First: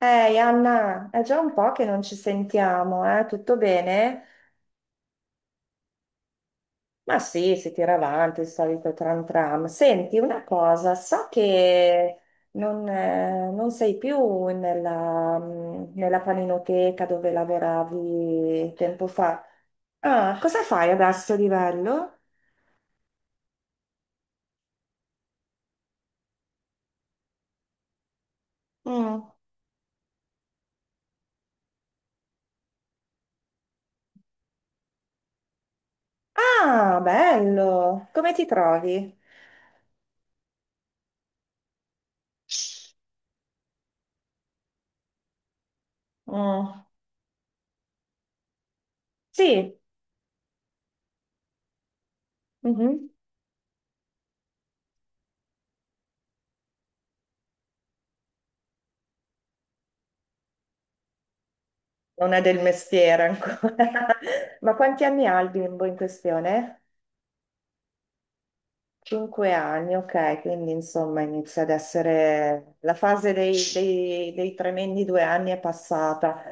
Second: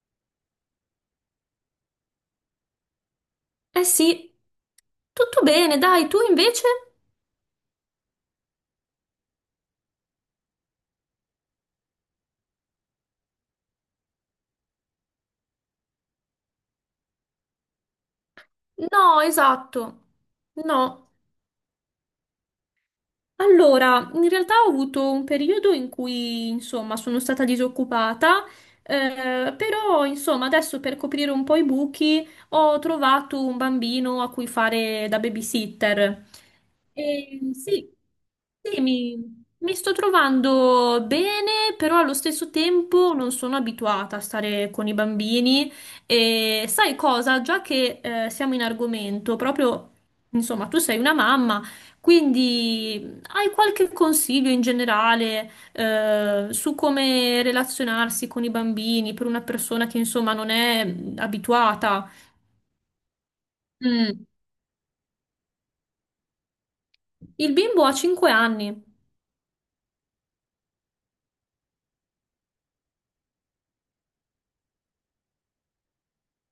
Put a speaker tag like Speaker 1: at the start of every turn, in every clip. Speaker 1: Ehi Anna, è già un po' che non ci sentiamo, eh? Tutto
Speaker 2: Eh
Speaker 1: bene?
Speaker 2: sì, tutto bene, dai, tu invece?
Speaker 1: Ma sì, si tira avanti il solito tram tram. Senti, una cosa, so che non sei più nella nella paninoteca dove lavoravi tempo
Speaker 2: No,
Speaker 1: fa.
Speaker 2: esatto.
Speaker 1: Ah, cosa fai
Speaker 2: No.
Speaker 1: adesso di bello?
Speaker 2: Allora, in realtà ho avuto un periodo in cui, insomma, sono stata disoccupata,
Speaker 1: Mm.
Speaker 2: però, insomma, adesso per coprire un po' i buchi ho trovato un bambino a cui fare da babysitter.
Speaker 1: Ah,
Speaker 2: E, sì,
Speaker 1: bello! Come ti
Speaker 2: sì,
Speaker 1: trovi?
Speaker 2: mi sto trovando bene, però allo stesso tempo non sono abituata a stare con i bambini. E
Speaker 1: Mm.
Speaker 2: sai cosa? Già che siamo in argomento,
Speaker 1: Sì.
Speaker 2: proprio, insomma, tu sei una mamma.
Speaker 1: Mhm.
Speaker 2: Quindi hai qualche consiglio in generale, su come relazionarsi con i bambini per una persona che insomma non è abituata?
Speaker 1: Non è del mestiere ancora.
Speaker 2: Mm.
Speaker 1: Ma quanti anni ha il bimbo in questione?
Speaker 2: Il bimbo ha 5 anni.
Speaker 1: Cinque anni, ok, quindi insomma inizia ad essere la fase dei tremendi due anni è passata.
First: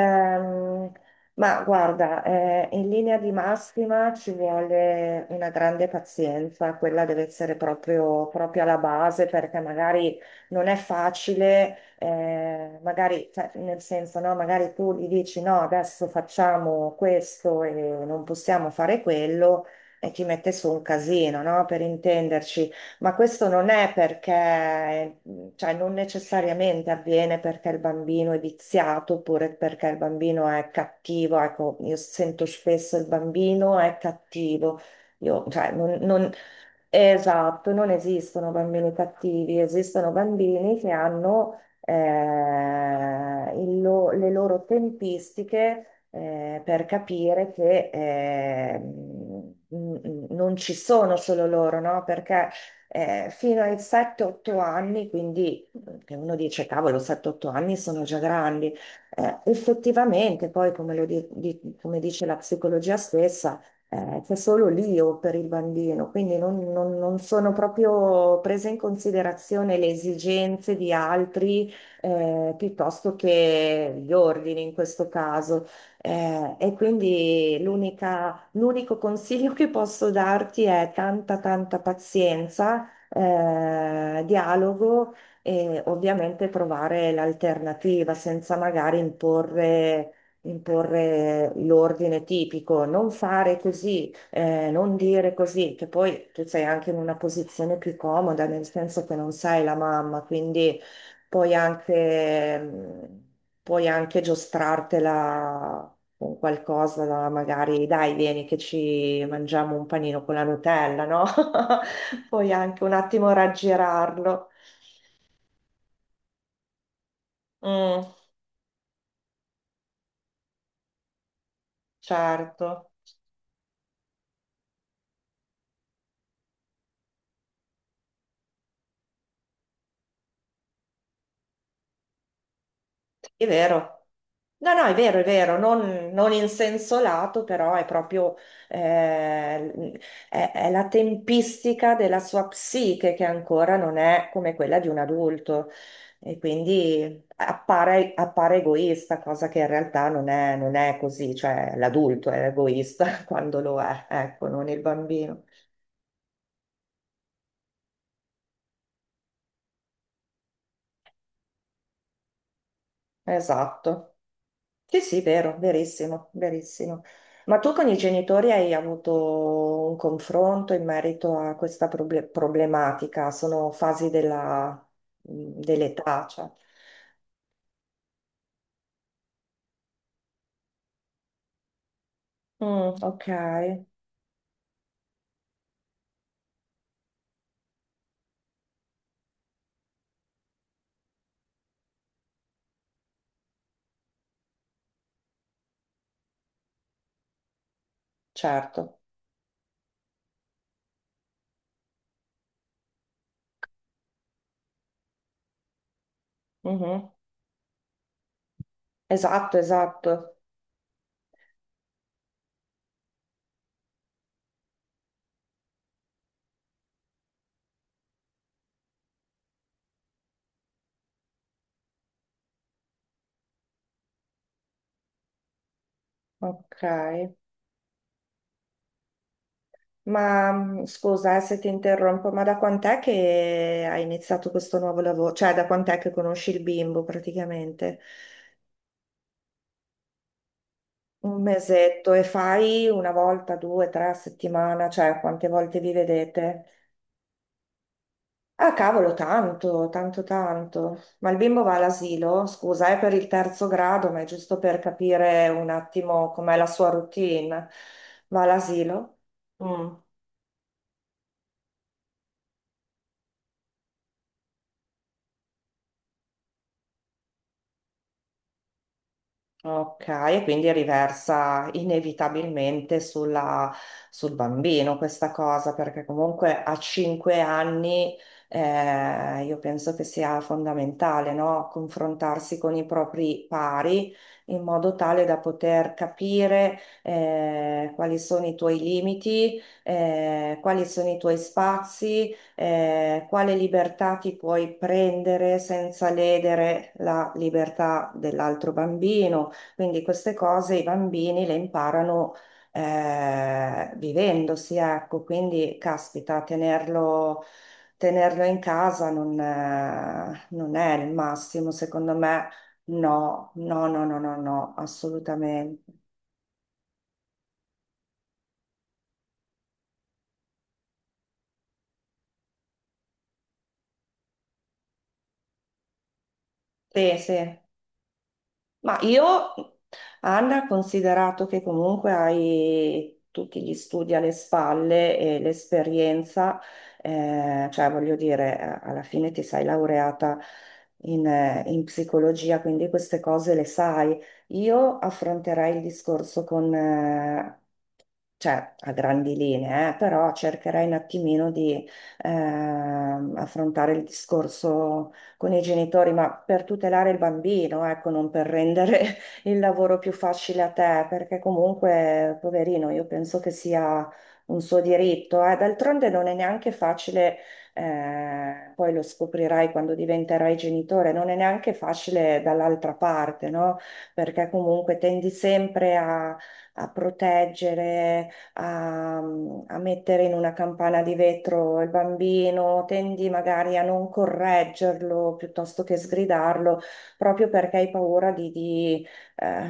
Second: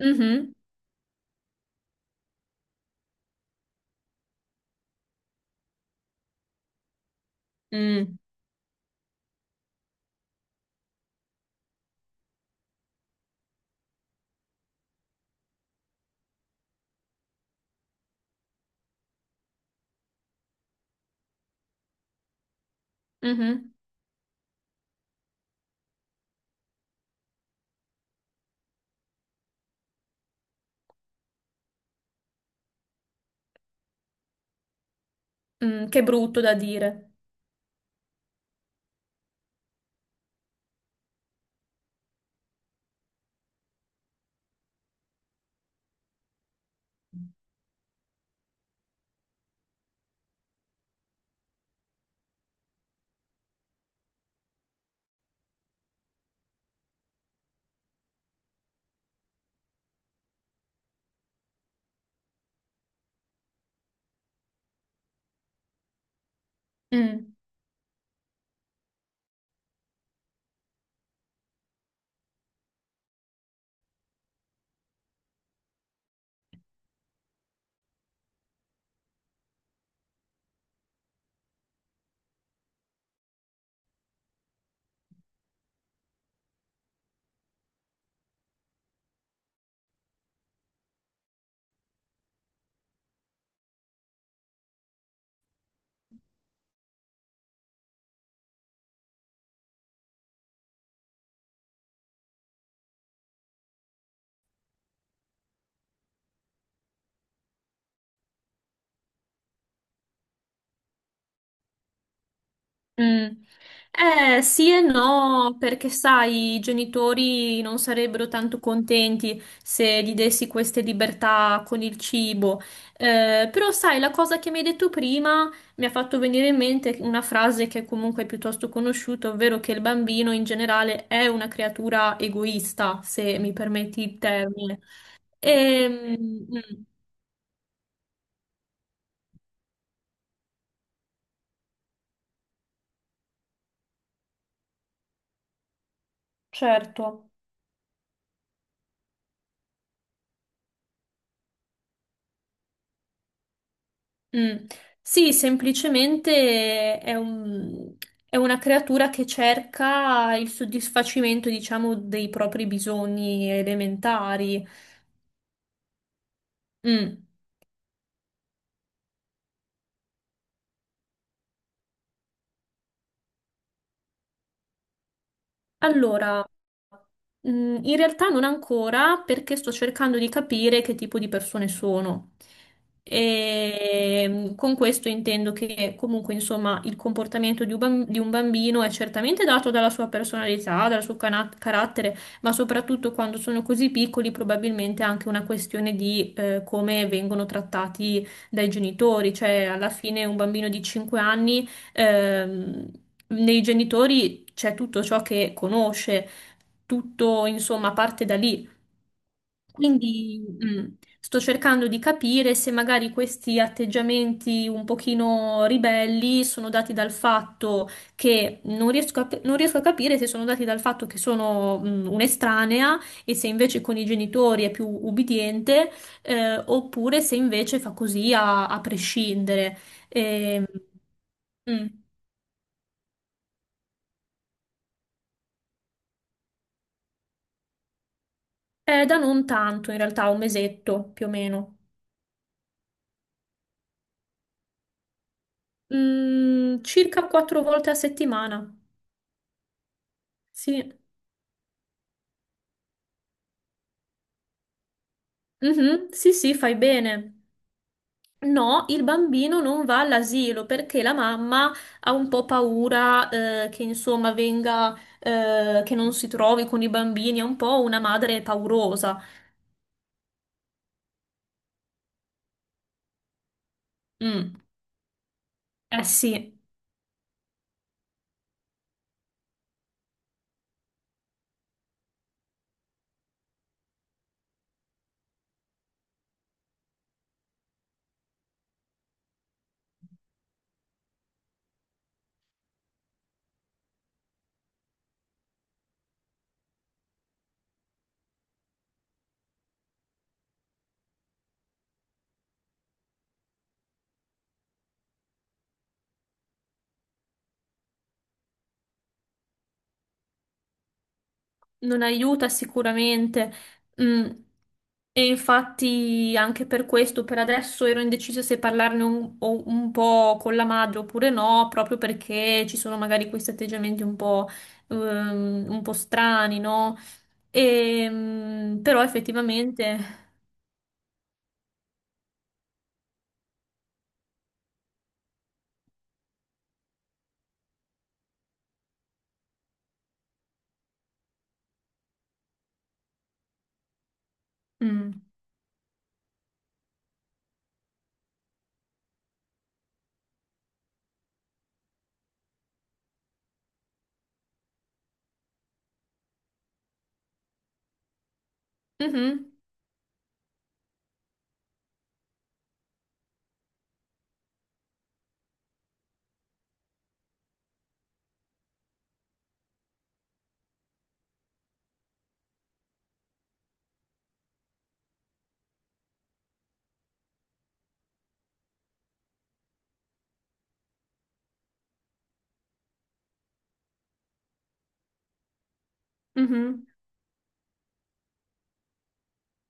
Speaker 2: Mhm.
Speaker 1: ma guarda, in linea di massima ci vuole una grande pazienza, quella deve essere
Speaker 2: Mm.
Speaker 1: proprio alla base perché magari non è facile, magari cioè, nel senso, no, magari tu gli dici no, adesso facciamo questo e non possiamo fare quello e ti mette su un casino, no? Per intenderci, ma questo non
Speaker 2: Mhm.
Speaker 1: è perché cioè non necessariamente avviene perché il bambino è viziato oppure perché il bambino è cattivo. Ecco, io sento spesso il bambino è cattivo. Io, cioè,
Speaker 2: Mm.
Speaker 1: non,
Speaker 2: Che
Speaker 1: non-
Speaker 2: brutto da dire.
Speaker 1: Esatto, non esistono bambini cattivi, esistono bambini che hanno il le loro tempistiche per capire che non ci sono solo loro, no? Perché fino ai 7-8 anni, che uno dice, cavolo, 7-8 anni sono già grandi, effettivamente poi, come, come dice la psicologia stessa, c'è solo l'io per il bambino, quindi non
Speaker 2: Mm.
Speaker 1: sono proprio prese in considerazione le esigenze di altri, piuttosto che gli ordini in questo caso. E quindi l'unico consiglio che posso darti è tanta pazienza, dialogo e ovviamente trovare l'alternativa senza magari imporre l'ordine tipico. Non fare così, non dire così, che poi tu sei anche in una posizione più comoda, nel senso che non sei la mamma, quindi puoi puoi anche giostrartela con qualcosa, magari dai, vieni che ci mangiamo un panino con la Nutella, no? Puoi anche un
Speaker 2: Mm.
Speaker 1: attimo raggirarlo.
Speaker 2: Sì e no, perché sai, i genitori non
Speaker 1: Mm,
Speaker 2: sarebbero tanto contenti se gli dessi queste libertà con il cibo.
Speaker 1: certo.
Speaker 2: Però sai, la cosa che mi hai detto prima mi ha fatto venire in mente una frase che comunque è piuttosto conosciuta, ovvero che il bambino in generale è una creatura egoista, se
Speaker 1: È
Speaker 2: mi
Speaker 1: vero.
Speaker 2: permetti il
Speaker 1: No,
Speaker 2: termine.
Speaker 1: no, è vero, non,
Speaker 2: Ehm,
Speaker 1: non in
Speaker 2: mm,
Speaker 1: senso lato, però è proprio eh, è la tempistica della sua psiche che ancora non è come quella di un adulto e quindi
Speaker 2: certo.
Speaker 1: appare egoista, cosa che in realtà non è così, cioè l'adulto è egoista quando lo è, ecco,
Speaker 2: Mm.
Speaker 1: non il
Speaker 2: Sì,
Speaker 1: bambino.
Speaker 2: semplicemente è una creatura che cerca il soddisfacimento, diciamo, dei propri bisogni
Speaker 1: Esatto.
Speaker 2: elementari.
Speaker 1: Sì, sì, vero, verissimo, verissimo.
Speaker 2: Mm.
Speaker 1: Ma tu con i genitori hai avuto un confronto in merito a questa problematica? Sono fasi dell'età,
Speaker 2: Allora,
Speaker 1: cioè.
Speaker 2: in realtà non ancora perché sto cercando di capire che tipo di persone sono.
Speaker 1: Mm, ok,
Speaker 2: E con questo intendo che comunque, insomma, il comportamento di di un bambino è certamente dato dalla sua personalità, dal suo carattere, ma soprattutto quando sono così piccoli, probabilmente è anche una questione di come vengono trattati dai
Speaker 1: certo.
Speaker 2: genitori. Cioè, alla fine un bambino di 5 anni, Ehm, nei genitori c'è tutto ciò che conosce,
Speaker 1: Mhm.
Speaker 2: tutto insomma parte da lì.
Speaker 1: Esatto, esatto.
Speaker 2: Quindi sto cercando di capire se magari questi atteggiamenti un pochino ribelli sono dati dal fatto che non riesco a capire se sono dati dal fatto che sono un'estranea e se invece con i genitori è più ubbidiente,
Speaker 1: Ok.
Speaker 2: oppure se invece fa così a prescindere.
Speaker 1: Ma
Speaker 2: Ehm,
Speaker 1: scusa, se ti
Speaker 2: mm.
Speaker 1: interrompo, ma da quant'è che hai iniziato questo nuovo lavoro? Cioè, da quant'è che conosci il bimbo praticamente?
Speaker 2: Da non tanto, in realtà, un mesetto più o
Speaker 1: Un
Speaker 2: meno.
Speaker 1: mesetto e fai una volta, due, tre a settimana, cioè quante volte vi vedete?
Speaker 2: Circa quattro volte a
Speaker 1: Ah,
Speaker 2: settimana.
Speaker 1: cavolo, tanto, tanto,
Speaker 2: Sì.
Speaker 1: tanto. Ma il bimbo va all'asilo? Scusa, è per il terzo grado, ma è giusto per capire un
Speaker 2: Mhm,
Speaker 1: attimo
Speaker 2: sì, sì,
Speaker 1: com'è la
Speaker 2: fai
Speaker 1: sua
Speaker 2: bene.
Speaker 1: routine. Va
Speaker 2: No, il
Speaker 1: all'asilo?
Speaker 2: bambino non
Speaker 1: Mm.
Speaker 2: va all'asilo perché la mamma ha un po' paura, che insomma venga, che non si trovi con i bambini, è un po' una madre paurosa.
Speaker 1: Ok, e quindi riversa inevitabilmente sul
Speaker 2: Mm,
Speaker 1: bambino questa cosa,
Speaker 2: eh
Speaker 1: perché
Speaker 2: sì.
Speaker 1: comunque a cinque anni, io penso che sia fondamentale, no? Confrontarsi con i propri pari in modo tale da poter capire quali sono i tuoi limiti, quali sono i tuoi spazi, quale libertà ti puoi prendere senza ledere la libertà dell'altro bambino, quindi queste cose i bambini le imparano, vivendosi, ecco, quindi caspita, tenerlo in casa non è il massimo,
Speaker 2: Non
Speaker 1: secondo me,
Speaker 2: aiuta
Speaker 1: no,
Speaker 2: sicuramente.
Speaker 1: no, no, no,
Speaker 2: Mm,
Speaker 1: no, no,
Speaker 2: E
Speaker 1: assolutamente.
Speaker 2: infatti anche per questo, per adesso ero indecisa se parlarne un po' con la madre oppure no, proprio perché ci sono magari questi atteggiamenti un po' strani, no?
Speaker 1: Sì, sì. Ma
Speaker 2: Però
Speaker 1: io,
Speaker 2: effettivamente,
Speaker 1: Anna, considerato che comunque hai tutti gli studi alle spalle e l'esperienza, cioè voglio dire, alla fine ti sei laureata in psicologia, quindi queste cose le sai. Io
Speaker 2: mm,
Speaker 1: affronterei il discorso con, cioè a grandi linee, però cercherai un attimino di affrontare il discorso con i genitori, ma per tutelare il bambino, ecco, non per rendere
Speaker 2: mhm,
Speaker 1: il lavoro più facile a te, perché comunque, poverino, io penso che sia un suo diritto, eh. D'altronde non è neanche facile, poi lo scoprirai quando diventerai genitore, non è neanche facile dall'altra parte, no? Perché comunque tendi sempre a proteggere a mettere in una campana di vetro il bambino, tendi magari a non correggerlo piuttosto che sgridarlo,
Speaker 2: mhm,
Speaker 1: proprio perché hai paura di, eh,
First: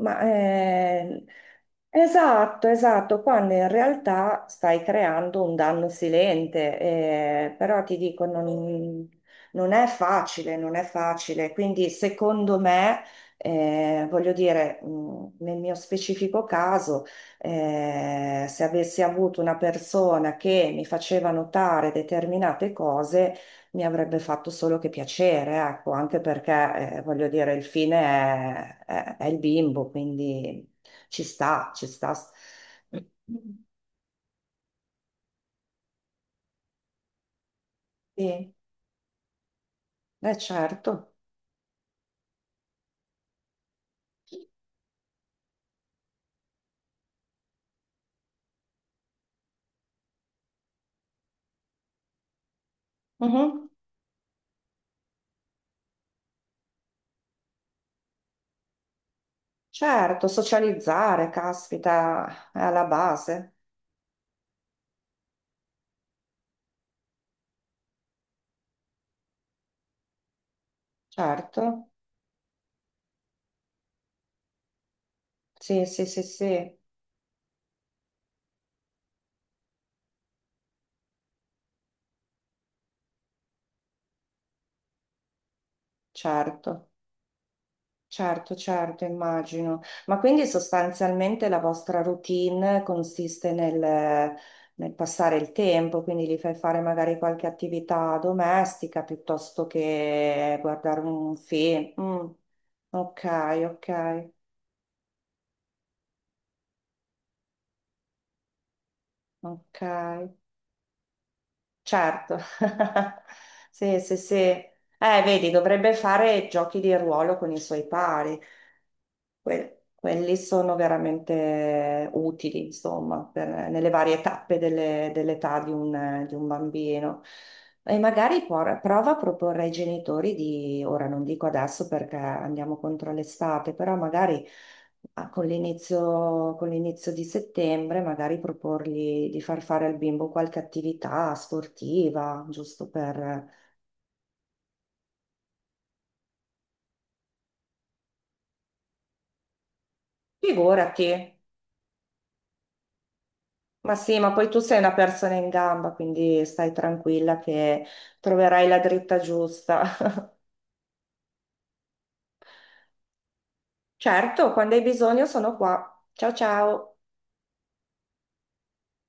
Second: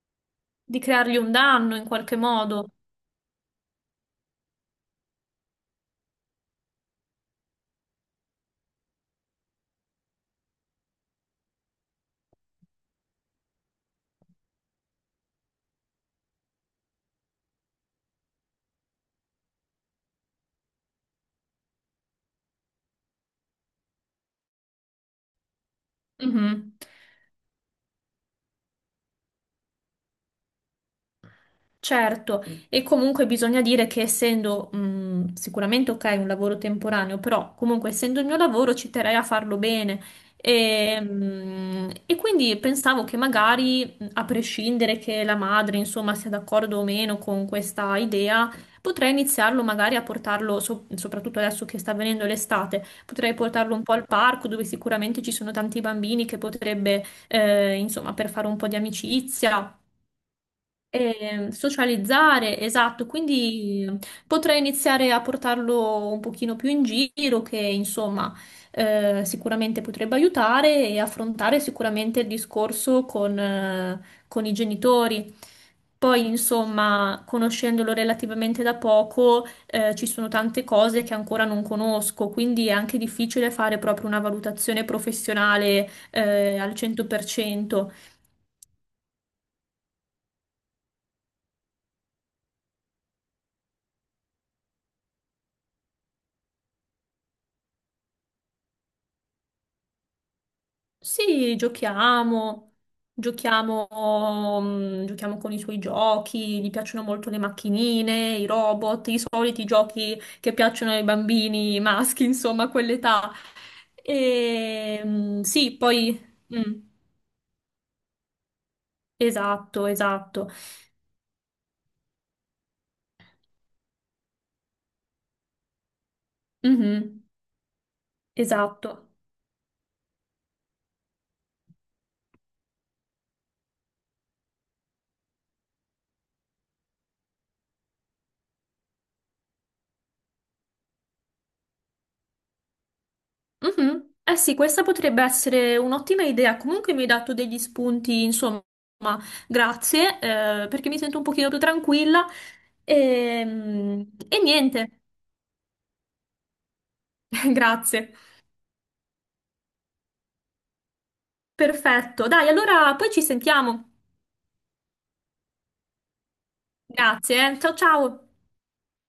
Speaker 1: ma
Speaker 2: di creargli
Speaker 1: eh,
Speaker 2: un danno in qualche
Speaker 1: Esatto,
Speaker 2: modo.
Speaker 1: esatto, quando in realtà stai creando un danno silente, però ti dico, non è facile, non è facile, quindi secondo me, voglio dire, nel mio specifico caso, se avessi avuto una persona che mi faceva notare determinate cose, mi avrebbe fatto solo che piacere, ecco, anche
Speaker 2: Mhm.
Speaker 1: perché, voglio dire, il fine è il bimbo, quindi... Ci sta, ci sta.
Speaker 2: Certo, e comunque bisogna dire che essendo sicuramente ok un lavoro temporaneo, però comunque essendo il mio
Speaker 1: Sì,
Speaker 2: lavoro ci terrei a farlo bene. E,
Speaker 1: certo.
Speaker 2: mh, e quindi pensavo che magari, a prescindere che la madre, insomma, sia d'accordo o meno con questa idea, potrei iniziarlo magari a portarlo, soprattutto adesso che sta avvenendo l'estate, potrei
Speaker 1: Mhm.
Speaker 2: portarlo un po' al parco dove sicuramente ci sono tanti bambini che potrebbe, insomma, per fare un po' di amicizia.
Speaker 1: Certo, socializzare,
Speaker 2: E
Speaker 1: caspita,
Speaker 2: socializzare,
Speaker 1: è alla
Speaker 2: esatto,
Speaker 1: base.
Speaker 2: quindi potrei iniziare a portarlo un pochino più in giro, che insomma sicuramente potrebbe aiutare e affrontare
Speaker 1: Certo.
Speaker 2: sicuramente il discorso con i genitori.
Speaker 1: Sì, sì, sì,
Speaker 2: Poi,
Speaker 1: sì,
Speaker 2: insomma, conoscendolo relativamente da poco, ci sono tante cose che ancora non conosco, quindi è anche difficile fare proprio una valutazione professionale, al
Speaker 1: certo.
Speaker 2: 100%.
Speaker 1: Certo, certo, immagino. Ma quindi sostanzialmente la vostra routine consiste nel passare il tempo, quindi gli fai fare magari qualche attività domestica piuttosto che guardare un
Speaker 2: Sì,
Speaker 1: film. Mm. Ok,
Speaker 2: giochiamo,
Speaker 1: ok.
Speaker 2: giochiamo con i suoi giochi, gli piacciono molto le macchinine, i robot, i soliti
Speaker 1: Ok,
Speaker 2: giochi che piacciono ai bambini maschi,
Speaker 1: certo.
Speaker 2: insomma, a quell'età.
Speaker 1: Sì, sì, sì.
Speaker 2: E,
Speaker 1: Vedi,
Speaker 2: sì,
Speaker 1: dovrebbe
Speaker 2: poi...
Speaker 1: fare
Speaker 2: Mm,
Speaker 1: giochi di ruolo con i suoi pari.
Speaker 2: esatto,
Speaker 1: Quelli
Speaker 2: esatto.
Speaker 1: sono veramente utili, insomma, nelle varie tappe dell'età di di un bambino.
Speaker 2: Mhm,
Speaker 1: E magari
Speaker 2: esatto.
Speaker 1: prova a proporre ai genitori di, ora non dico adesso perché andiamo contro l'estate, però magari ah, con l'inizio di settembre, magari proporgli di far fare al bimbo qualche attività sportiva, giusto per...
Speaker 2: Mhm. Eh sì, questa potrebbe essere un'ottima idea. Comunque mi hai dato degli spunti, insomma, grazie, perché mi
Speaker 1: Figurati,
Speaker 2: sento un pochino più tranquilla.
Speaker 1: ma sì, ma
Speaker 2: E,
Speaker 1: poi tu sei una
Speaker 2: niente,
Speaker 1: persona in gamba, quindi stai tranquilla che
Speaker 2: grazie.
Speaker 1: troverai la dritta giusta.
Speaker 2: Perfetto. Dai, allora poi ci sentiamo.
Speaker 1: Certo, quando hai bisogno sono qua. Ciao ciao.
Speaker 2: Grazie, eh. Ciao ciao.